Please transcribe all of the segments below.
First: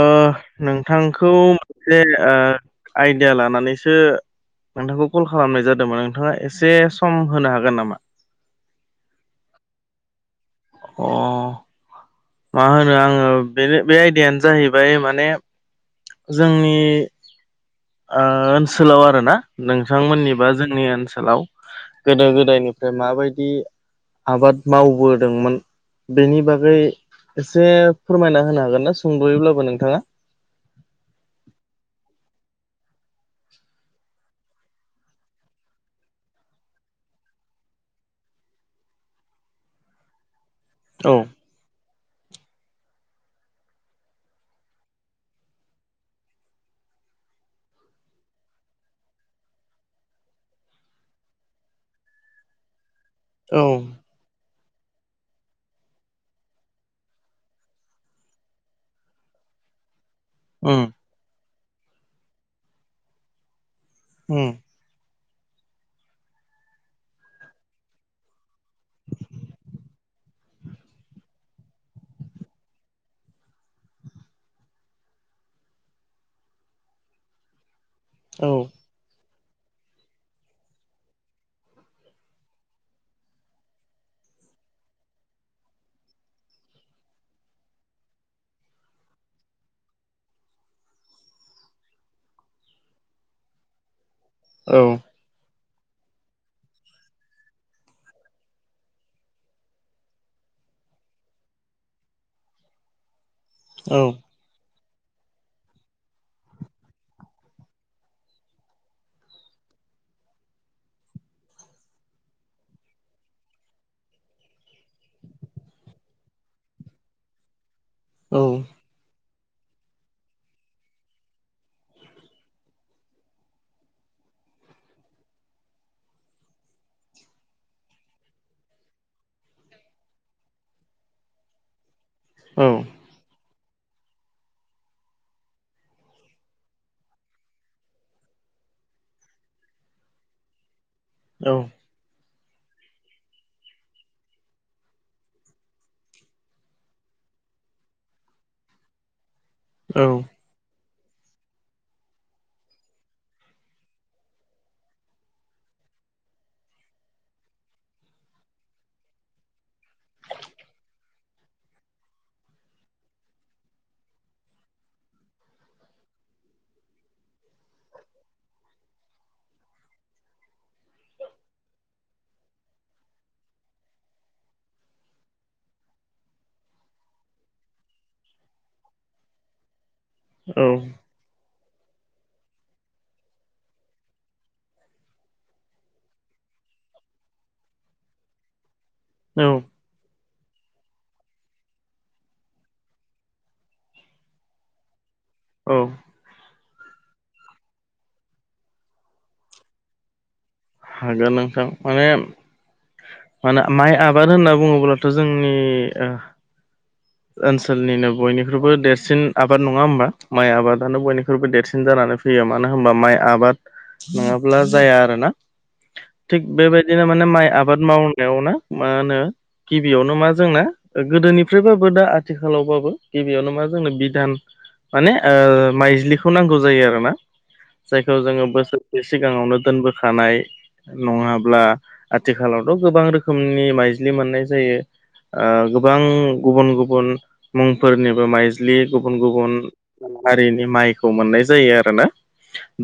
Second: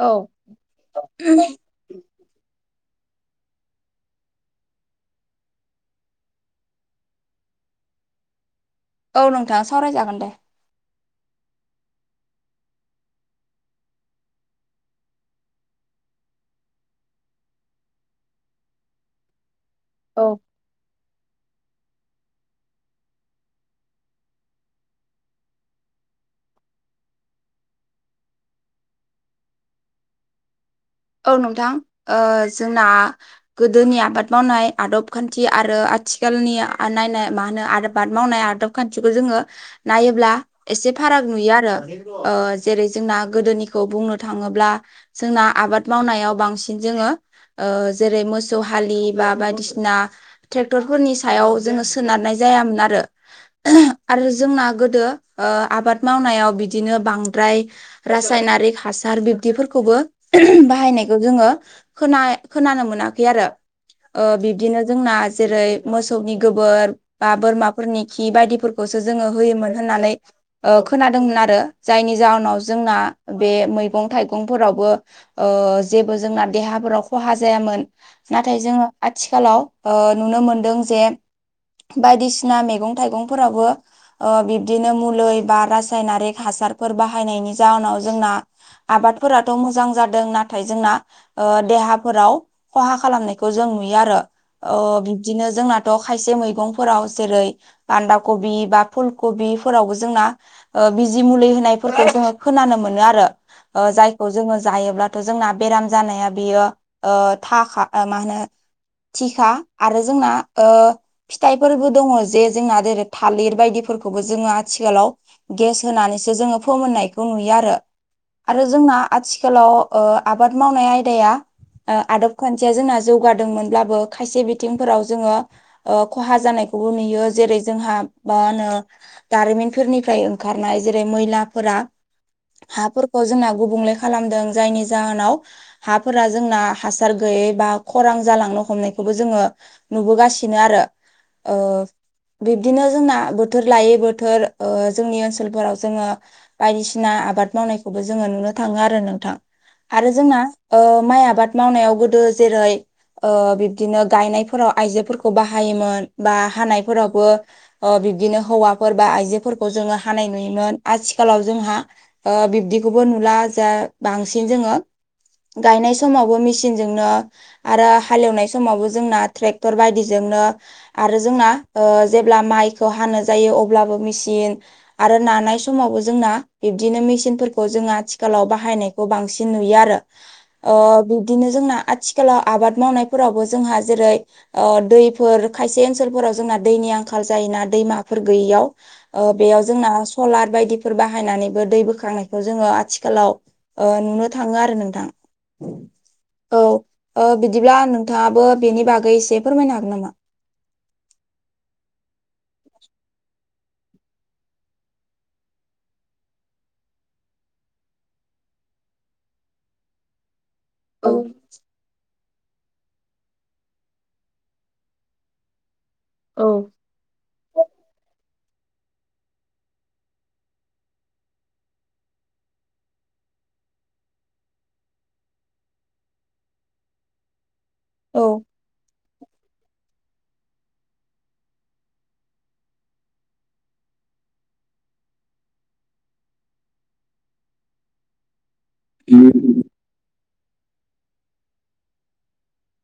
औ नोंथांखौ मोनसे आइडिया लानानैसो नोंथांखौ कल खालामनाय जादोंमोन नोंथाङा एसे सम होनो हागोन नामान? औ नोंथाङा सावरायजागोन दे। अ मा होनो आङो बेनो बे आयडायानो जाहैबाय माने जोंनि ओनसोलाव आर ना औ नोंथांमोननिबा जोंनि ओनसोलाव गोदो गोदायनिफ्राय माबायदि आबाद मावबोदोंमोन। बेनि बागै एसे फोरमायना होनो हागोन ना सोंद'योब्लाबो नोंथाङा औ नोंथां जोंना गोदोनि आबाद मावनाय आदब खान्थि आरो आथिखालनि नायनाय मा होनो आबाद मावनाय आदब खान्थिखौ जोङो नायोब्ला एसे औ फाराग नुयो आरो जेरै जोंना गोदोनिखौ बुंनो थाङोब्ला जोंना आबाद मावनायाव बांसिन जोङो जेरै मोसौ हालि बा बायदिसिना ट्रेक्टरफोरनि सायाव जोङो सोनारनाय जायामोन आरो औ। आरो जोंना गोदो आबाद मावनायाव बिदिनो बांद्राय रासायनारिक हासार बिब्दिफोरखौबो उम ज खोन मोनाखै आरो उम बिदिनो जोंना जेरै मोसौनि गोबोर बा बोरमाफोरनि खि बायदिफोरखौसो जोङो होयोमोन होननानै खोनादोंमोन आरो जायनि जाहोनाव जोंना बे मैगं थाइगंफोरावबो जेबो जोंना देहाफोराव खहा जायामोन औ नाथाय जोङो आथिखालाव नुनो मोनदों जे बायदिसिना मैगं थाइगंफोराबो बिब्दिनो मुलै बा रासायनारिक हासारफोर बाहायनायनि जाउनाव जोंना आबादफोराथ' मोजां जादों नाथाय जोंना देहाफोराव खहा खालामनायखौ जों नुयो आरो औ बिब्दिनो जोंनाथ' खायसे मैगंफोराव जेरै बान्दा कबि बा फुल कबिफोरावबो जोंना बिजि मुलि होनायफोरखौ जोङो खोनानो मोनो आरो औ जायखौ जोङो जायोब्ला जोंना बेराम जानाया बियो थाखा मा होनो थिखा आरो जोंना फिथाइफोरबो दङ जे जोंना जेरै थालिर बायदिफोरखौबो जोङो आथिखालाव गेस होनानैसो जोङो फोमोननायखौ नुयो आरो औ आरो जोंना आथिखालाव आबाद मावनाय आयदाया आदब खान्थिया जोंना जौगादोंमोनब्लाबो खायसे बिथिंफोराव जोङो खहा जानायखौबो नुयो जेरै जोंहा मा होनो दारिमिनफोरनिफ्राय ओंखारनाय जेरै मैलाफोरा औ हाफोरखौ जोंना गुबुंले खालामदों जायनि जाहोनाव हाफोरा जोंना हासार गैयै बा खरां जालांनो हमनायखौबो जोङो नुबोगासिनो आरो औ बिब्दिनो जोंना बोथोर लायै बोथोर जोंनि ओनसोलफोराव जोङो बायदिसिना आबाद मावनायखौबो जोङो नुनो थाङो आरो नोंथां औ आरो जोंना माइ आबाद मावनायाव गोदो जेरै बिब्दिनो गायनायफोराव आयजोफोरखौ बाहायोमोन बा हानायफोरावबो बिब्दिनो हौवाफोर बा आइजोफोरखौ जोङो हानाय नुयोमोन आथिखालाव जोंहा बिब्दिखौबो नुला जा बांसिन जोङो गायनाय समावबो मेचिनजोंनो आरो हालेवनाय समावबो जोंना टेक्टर बायदिजोंनो आरो जोंना ओ जेब्ला माइखौ हानो जायो अब्लाबो मिसिन आरो नानाय समावबो जोंना बिब्दिनो मिसिनफोरखौ जों आथिखालाव बाहायनाय खौ बांसिन नुयो आरो औ ओ बिदिनो जोंना आथि खालाव आबाद मावनायफोरावबो जोंहा जेरै ओ दैफोर खायसे ओनसोलफोराव जोंना दैनि आंखाल जायोना दैमाफोर गैयियाव। ओ औ बेयाव जोंना सलार बायदिफोर बाहायनानैबो दै बोखांनायखौ जोङो आथिखालाव ओ नुनो थाङो आरो नोंथां। औ। औ ओ बिदिब्ला नोंथाङाबो बेनि बागै एसे फोरमायनो हागोन नामा? हागोन नोंथां माने माना माइ आबाद होनना बुङोब्लाथ' जोंनि ओ ओनसोलनिनो बयनिख्रुइबो देरसिन आबाद नङा होमबा? माइ आबाद दानो औ बयनिख्रुइबो देरसिन जानानै फैयो मानो होनबा माइ आबाद नङाब्ला जाया आरोना। औ थिग बेबायदिनो माने माइ आबाद मावनायावनो मा होनो गिबियावनो मा जोंना गोदोनिफ्रायबाबो दा आथिखालावबाबो गिबियावनो मा जोंनो बिधान माने ओ माइज्लिखौ नांगौ जायो आरो ना। जायखौ औ जोङो बोसोरसे सिगाङावनो दोनबोखानाय नङाब्ला आथिखालावथ' गोबां रोखोमनि माइज्लि मोननाय जायो। ओ गोबां गुबुन गुबुन मुंफोरनिबो माइज ज्लि गुबुन गुबुन हारिनि माइखौ मोननाय जायो आरोना।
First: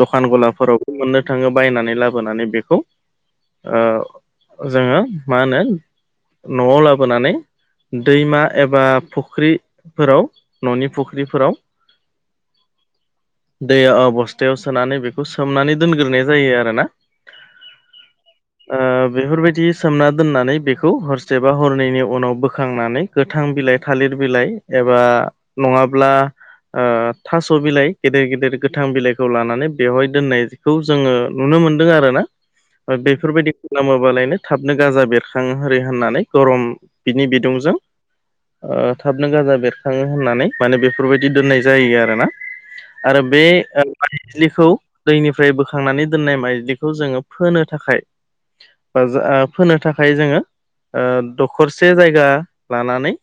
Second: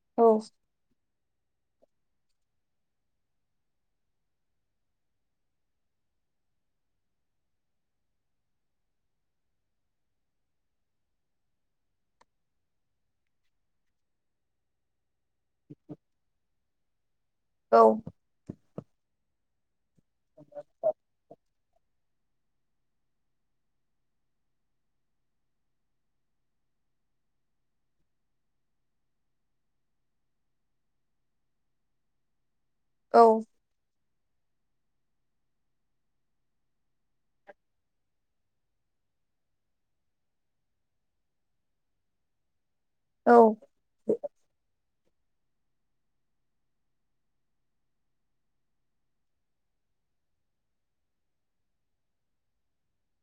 दखान औ गलाफोरावबो मोननो थाङो बायनानै लाबोनानै बेखौ ओ जोङो मा होनो न'आव लाबोनानै दैमा एबा फख्रिफोराव न'नि फुख्रिफोराव दै ओ बस्थायाव सोनानै बेखौ सोमनानै दोनग्रोनाय जायो आरोना। औ ओ बेफोरबायदि सोमना दोननानै बेखौ हरसे बा हरनैनि उनाव बोखांनानै गोथां बिलाइ थालिर बिलाइ एबा नङाब्ला ओ थास' बिलाइ गेदेर गेदेर गोथां बिलाइखौ लानानै बेवहाय दोननायखौ जोङो नुनो मोन दों आरोना ओ औ बेफोरबायदि खालामोबालायनो थाबनो गाजा बेरखां हारि होननानै गरम बिनि बिदुंजों ओ थाबनो गाजा बेरखाङो होननानै माने बेफोरबायदि दोननाय जायो आरोना। आरो बे औ ओ माइज्लिखौ दैनिफ्राय बोखांनानै दोननाय माइज्लिखौ खौ जोङो फोनो थाखाय बा जा फोनो थाखाय जोङो ओ दखरसे जायगा लानानै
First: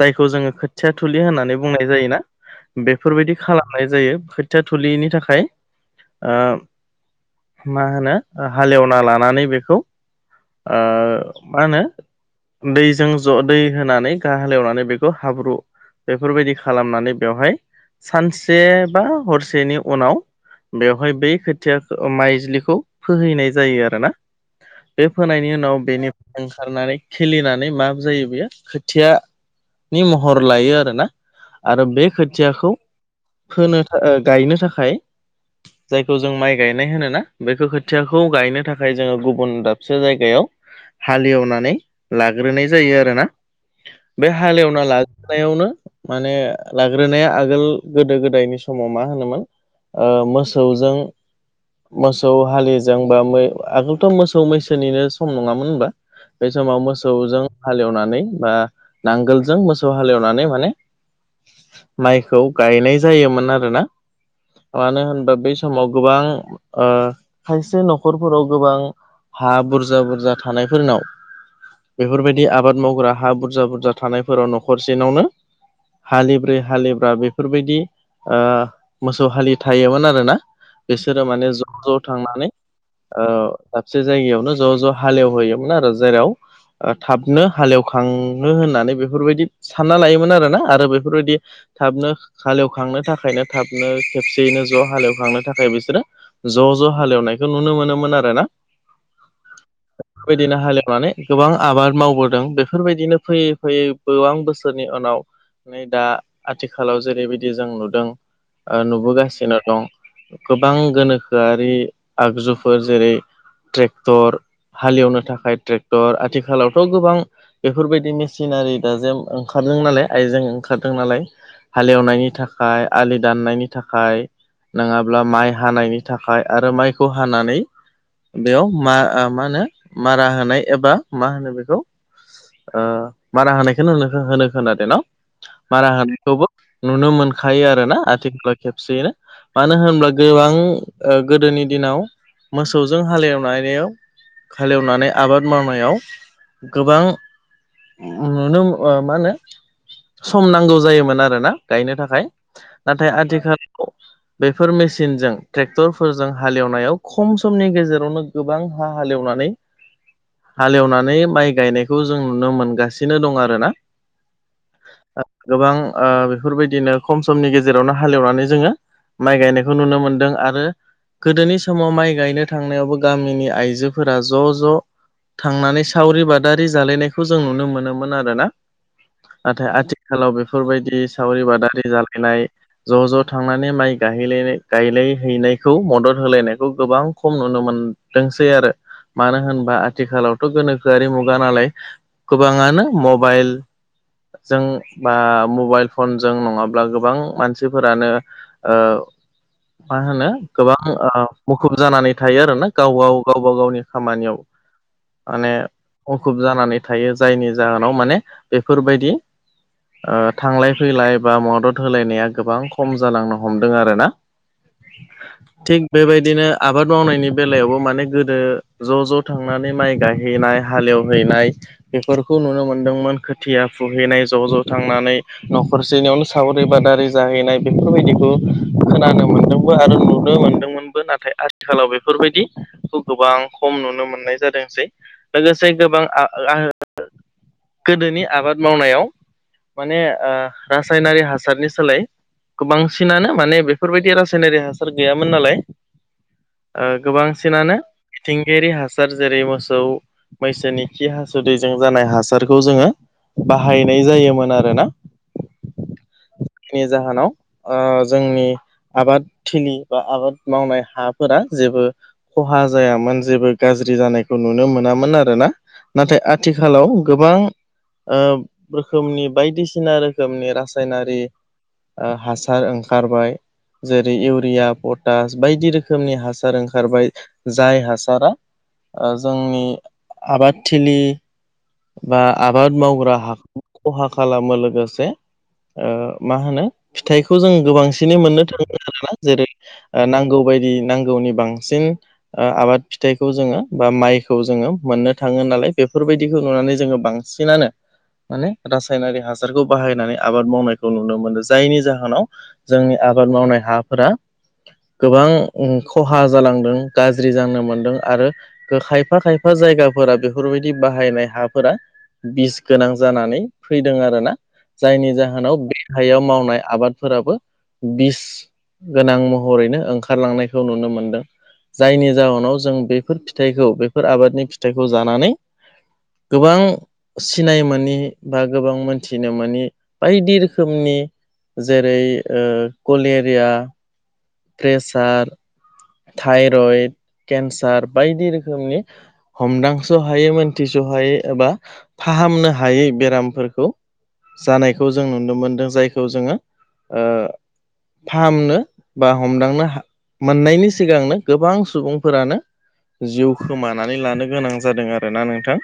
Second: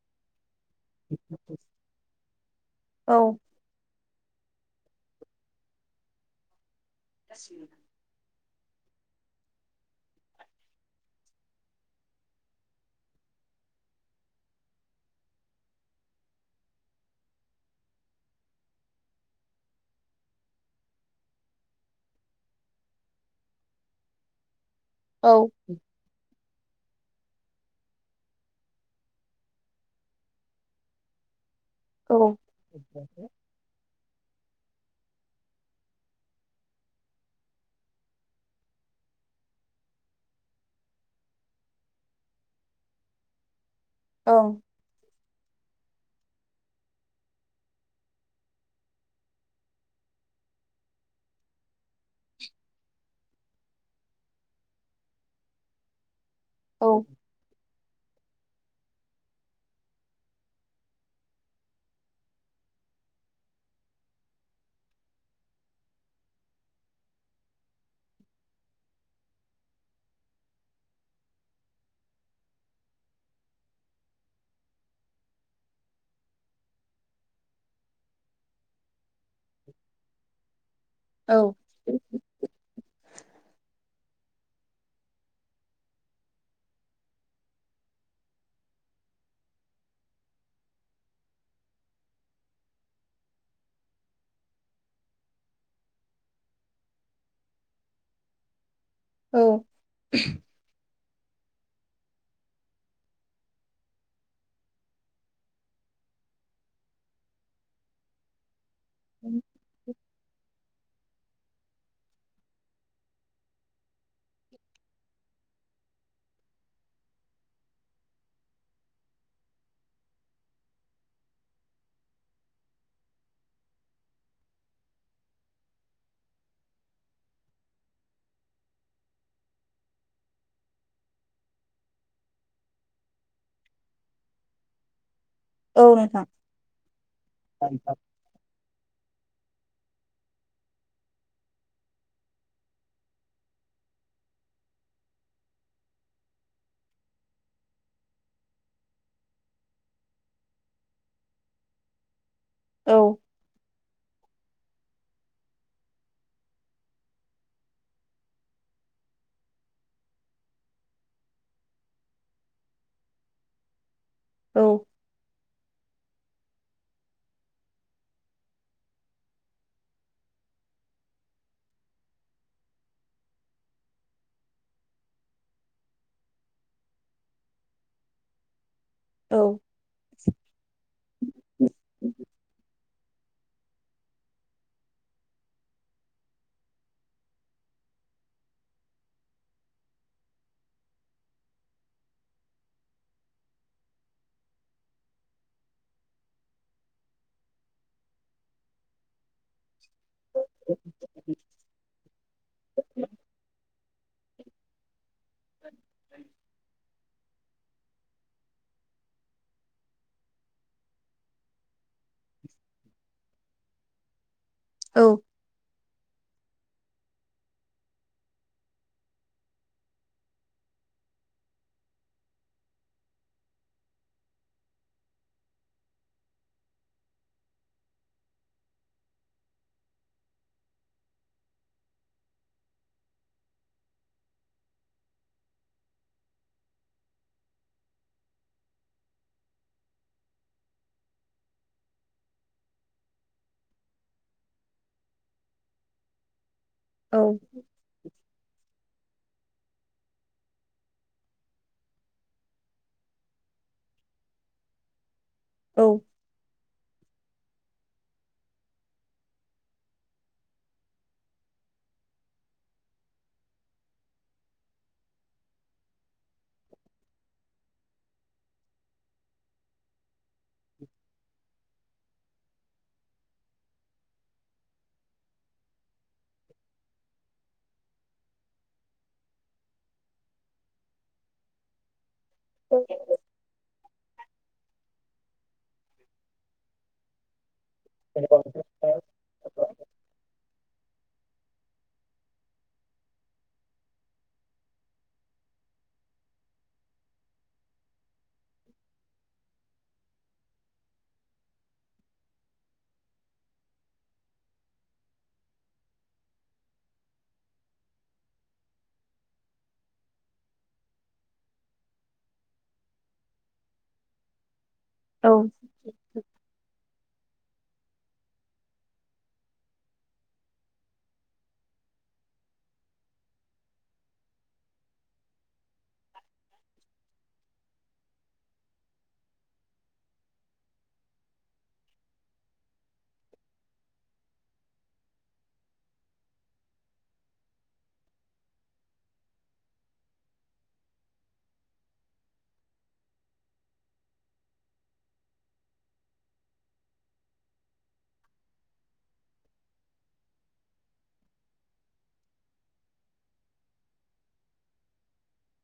जायखौ जोङो खोथिया थुलि होननानै बुंनाय जायोना औ बेफोरबायदि खालामनाय जायो खोथिया थुलिनि थाखाय। आ [inaudible] मा होनो हालेवना लानानै बेखौ ओ मा होनो दैजों ज' दै होनानै गा हालेवनानै बेखौ हाब्रु बेफोरबायदि खालामनानै बेवहाय सानसे बा हरसेनि उनाव बेवहाय बै खोथियाखो ओ माइ ज्लिखौ फोहैनाय जायो आरोना बे ओं फोनायनि उनाव बेनि ओंखारनानै खिलिनानै मा जायो बेयो खोथिया नि महर लायो आरोना। आरो बे खोथियाखौ फोनो था ओ गायनो थाखाय जायखौ जों माइ गायनाय होनो ना बेखौ खोथियाखौ गायनो थाखाय जोङो गुबुन दाबसे जायगायाव हालेवनानै लाग्रोनाय जायो आरोना। बे हालेवना ला नायावनो माने लाग्रोनाया आगोल गोदो गोदायनि समाव मा होनोमोन ओ मोसौजों मोसौ हालिजोंबा मै आगोलथ' मोसौ मैसोनिनो सम नङामोन होनबा? बे समाव औ मोसौजों हालेवनानै बा नांगोलजों मोसौ हालेवनानै माने माइखौ गायनाय जायोमोन आरोना। मानो होनबा बै समाव गोबां ओ खायसे न'खरफोराव गोबां हा बुरजा बुरजा थानायफोरनाव बेफोरबायदि आबाद मावग्रा हा बुरजा बुरजा थानायफोराव न'खरसेनावनो हालिब्रै हालिबा बेफोरबायदि ओ मोसौ हालि थायोमोन आरोना बिसोरो औ माने ज' ज' थांनानै दाबसे जायगायावनो ज' ज' हालेवहैयोमोन आरो जेराव ओ थाबनो हालेवखाङनो होननानै बेफोरबायदि सानना लायोमोन आरो ना आरो बेफोरबायदि थाबनो हालेवखांनो थाखायनो थाबनो खेबसेयैनो ज' हालेवखांनो थाखाय बिसोरो ज' ज' हालेवनायखौ नुनो मोनोमोन आरो ना औ बेबायदिनो हालेवनानै गोबां आबाद मावबोदों बेफोरबायदिनो फैयै फैयै गोबां बोसोरनि उनाव नै दा आथिखालाव जेरैबायदि जों नुदों ओ नुबोगासिनो दं गोबां गोनोखोआरि आगजुफोर जेरै ट्रेक्टर हालेवनो थाखाय ट्रेक्टर आथिखालावथ' गोबां बेफोरबायदि मिसिनारि दाजेम ओंखारदों नालाय आइजें ओंखारदों नालाय हालेवनायनि थाखाय आलि दाननायनि थाखाय नङाब्ला माइ हानायनि नि थाखाय आरो माइखौ हानानै बेयाव मा मा होनो मारा होनाय एबा मा होनो बेखौ ओ मारा होनायखौ होन होनो खोना द न' मारा औ नोंथां होनायखौबो नुनो मोनखायो आरो ना एखमबा खेबसेयनो मानो होनब्ला गोबां ओ गोदोनि दिनाव मोसौजों हालेवनायाव हालेवनानै आबाद मावनायाव गोबां नुनो ओ मा होनो सम नांगौ जायोमोन आरो ना गायनो थाखाय औ नाथाय आथिखालाव बेफोर मेसिनजों ट्रेक्टरफोरजों हालेवनायाव खम समनि गेजेरावनो गोबां हा हालेवनानै हालेवनानै माइ गायनायखौ जों नुनो मोनगासिनो दं आरो ना औ ओ गोबां ओ बेफोरबायदिनो खम समनि गेजेरावनो हालेवनानै जोङो माइ गायनायखौ नुनो मोनदों आरो गोदोनि समाव माइ गायनो थांनायावबो गामिनि आइजोफोरा ज' ज' थांनानै सावरि बादारि जालायनायखौ जों नुनो मोनोमोन आरोना औ नाथाय आथिखालाव बेफोरबायदि सावरि बादालि जालायनाय ज' ज' थांनानै माइ गाहैलायनाय गायलाय हैनायखौ मदद होलायनायखौ गोबां खम नुनो मोनदोंसै आरो मानो होनबा आथिखालावथ' गोनोखोआरि मुगा नालाय गोबाङानो मबाइल जों बा मबाइल फनजों नङाब्ला गोबां मानसिफोरानो ओ मा होनो गोबां ओ मुखुब जानानै थायो आरो ना गाव गाव गावबा गावनि खामानियाव माने मुखुब जानानै थायो जायनि जाहोनाव माने बेफोरबायदि ओ थांलाय फैलाय बा मदद होलायनाया गोबां खम जालांनो हमदों आरोना औ थिग बेबायदिनो आबाद मावनायनि बेलायावबो माने गोदो ज' ज' थांनानै माइ गायहैनाय हालेवहैनाय बेफोरखौ नुनो मोन्दोंमोन खोथिया फुहैनाय ज' ज' थांनानै न'खरसेनियावनो सावरि बादालि जाहैनाय बेफोरबायदिखौ खोनानो मोनो खौबो आरो नुनो मोनदोंमोनबो नाथाय आथिखालाव बेफोरबायदि खौ गोबां खम नुनो मोननाय जादोंसै लोगोसे गोबां आ गोदोनि आबाद मावनायाव माने ओ रासायनारि हासारनि सोलाय गोबांसिनानो माने बेफोरबायदि रासाय सनारि हासार गैयामोन नालाय औ गोबांसिनानो थिंगायारि हासार जेरै मोसौ मैसोनि खि हासुदैजों जानाय हासारखौ जोङो बाहायनाय जायोमोन आरोना औ नि जाहोनाव जोंनि आबाद थिलि बा आबाद मावनाय हाफोरा जेबो खहा जायामोन जेबो गाज्रि जानायखौ नुनो मोनामोन आरो ना। नाथाय आथिखालाव गोबां रोखोमनि बायदिसिना रोखोम रोखोमनि रासायनारि हासार ओंखारबाय जेरै इउरिया पटास बायदि रोखोमनि हासार ओंखारबाय जाय हासारा जोंनि आबादथिलि बा आबाद मावग्रा हा खहा खालामो लोगोसे ओ मा होनो फिथाइखौ जों गोबांसिनै मोननो थाङो आरोना जेरै नांगौ बायदि नांगौनि बांसिन। आबाद फिथाइखौ जोङो बा माइखौ जोङो मोननो थाङो नालाय बेफोरबायदिखौ नुनानै जोङो बांसिन बांसिनानो माने रासायनारि हासारखौ बाहायनानै आबाद मावनायखौ नुनो मोनदों जायनि जाहोनाव। जोंनि आबाद मावनाय हाफोरा गोबां खहा जालांदों गाज्रि जानो मोनदों आरो खायफा खायफा जायगाफोरा बेफोरबायदि बाहायनाय हाफोरा। बिस गोनां जानानै फैदों आरोना। जायनि जाहोनाव बे हायाव मावनाय आबादफोराबो बिस गोनां महरैनो ओंखारलांनायखौ नुनो मोनदों। जायनि जाहोनाव जों बेफोर फिथाइखौ बेफोर आबादनि फिथाइखौ जानानै गोबां सिनाय मानि बा गोबां मोनथिनो मानि बायदि रोखोमनि जेरै कलेरिया प्रेसार थाइरइड केन्सार बायदि रोखोमनि हमदांस' हायै मोनथिस' हायै एबा फाहामनो हायै बेरामफोरखौ जानायखौ जों नुनो मोनदों जायखौ जोङो। ओ फाहामनो बा हमदांनो मोननायनि सिगांनो गोबां सुबुंफोरानो। जिउ खोमानानै लानो गोनां जादों आरोना नोंथां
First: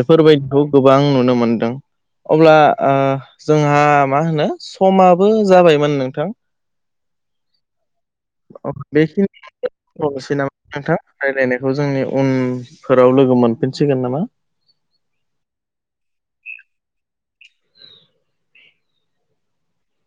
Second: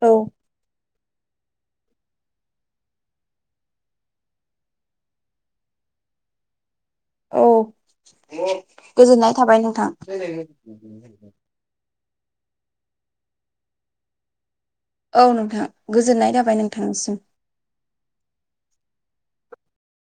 औ बायदिखौ गोबां नुनो मोनदों। अब्ला जोंहा मा होनो समाबो जाबायमोन नोंथां। औ गोजोननाय थाबाय नोंथां। हनोसै नामा नोंथां रायज्लायनायखौ जोंनि उनफोराव लोगो मोनफिनसिगोन नामा? औ नोंथां गोजोननाय जाबाय नोंथांनिसिम।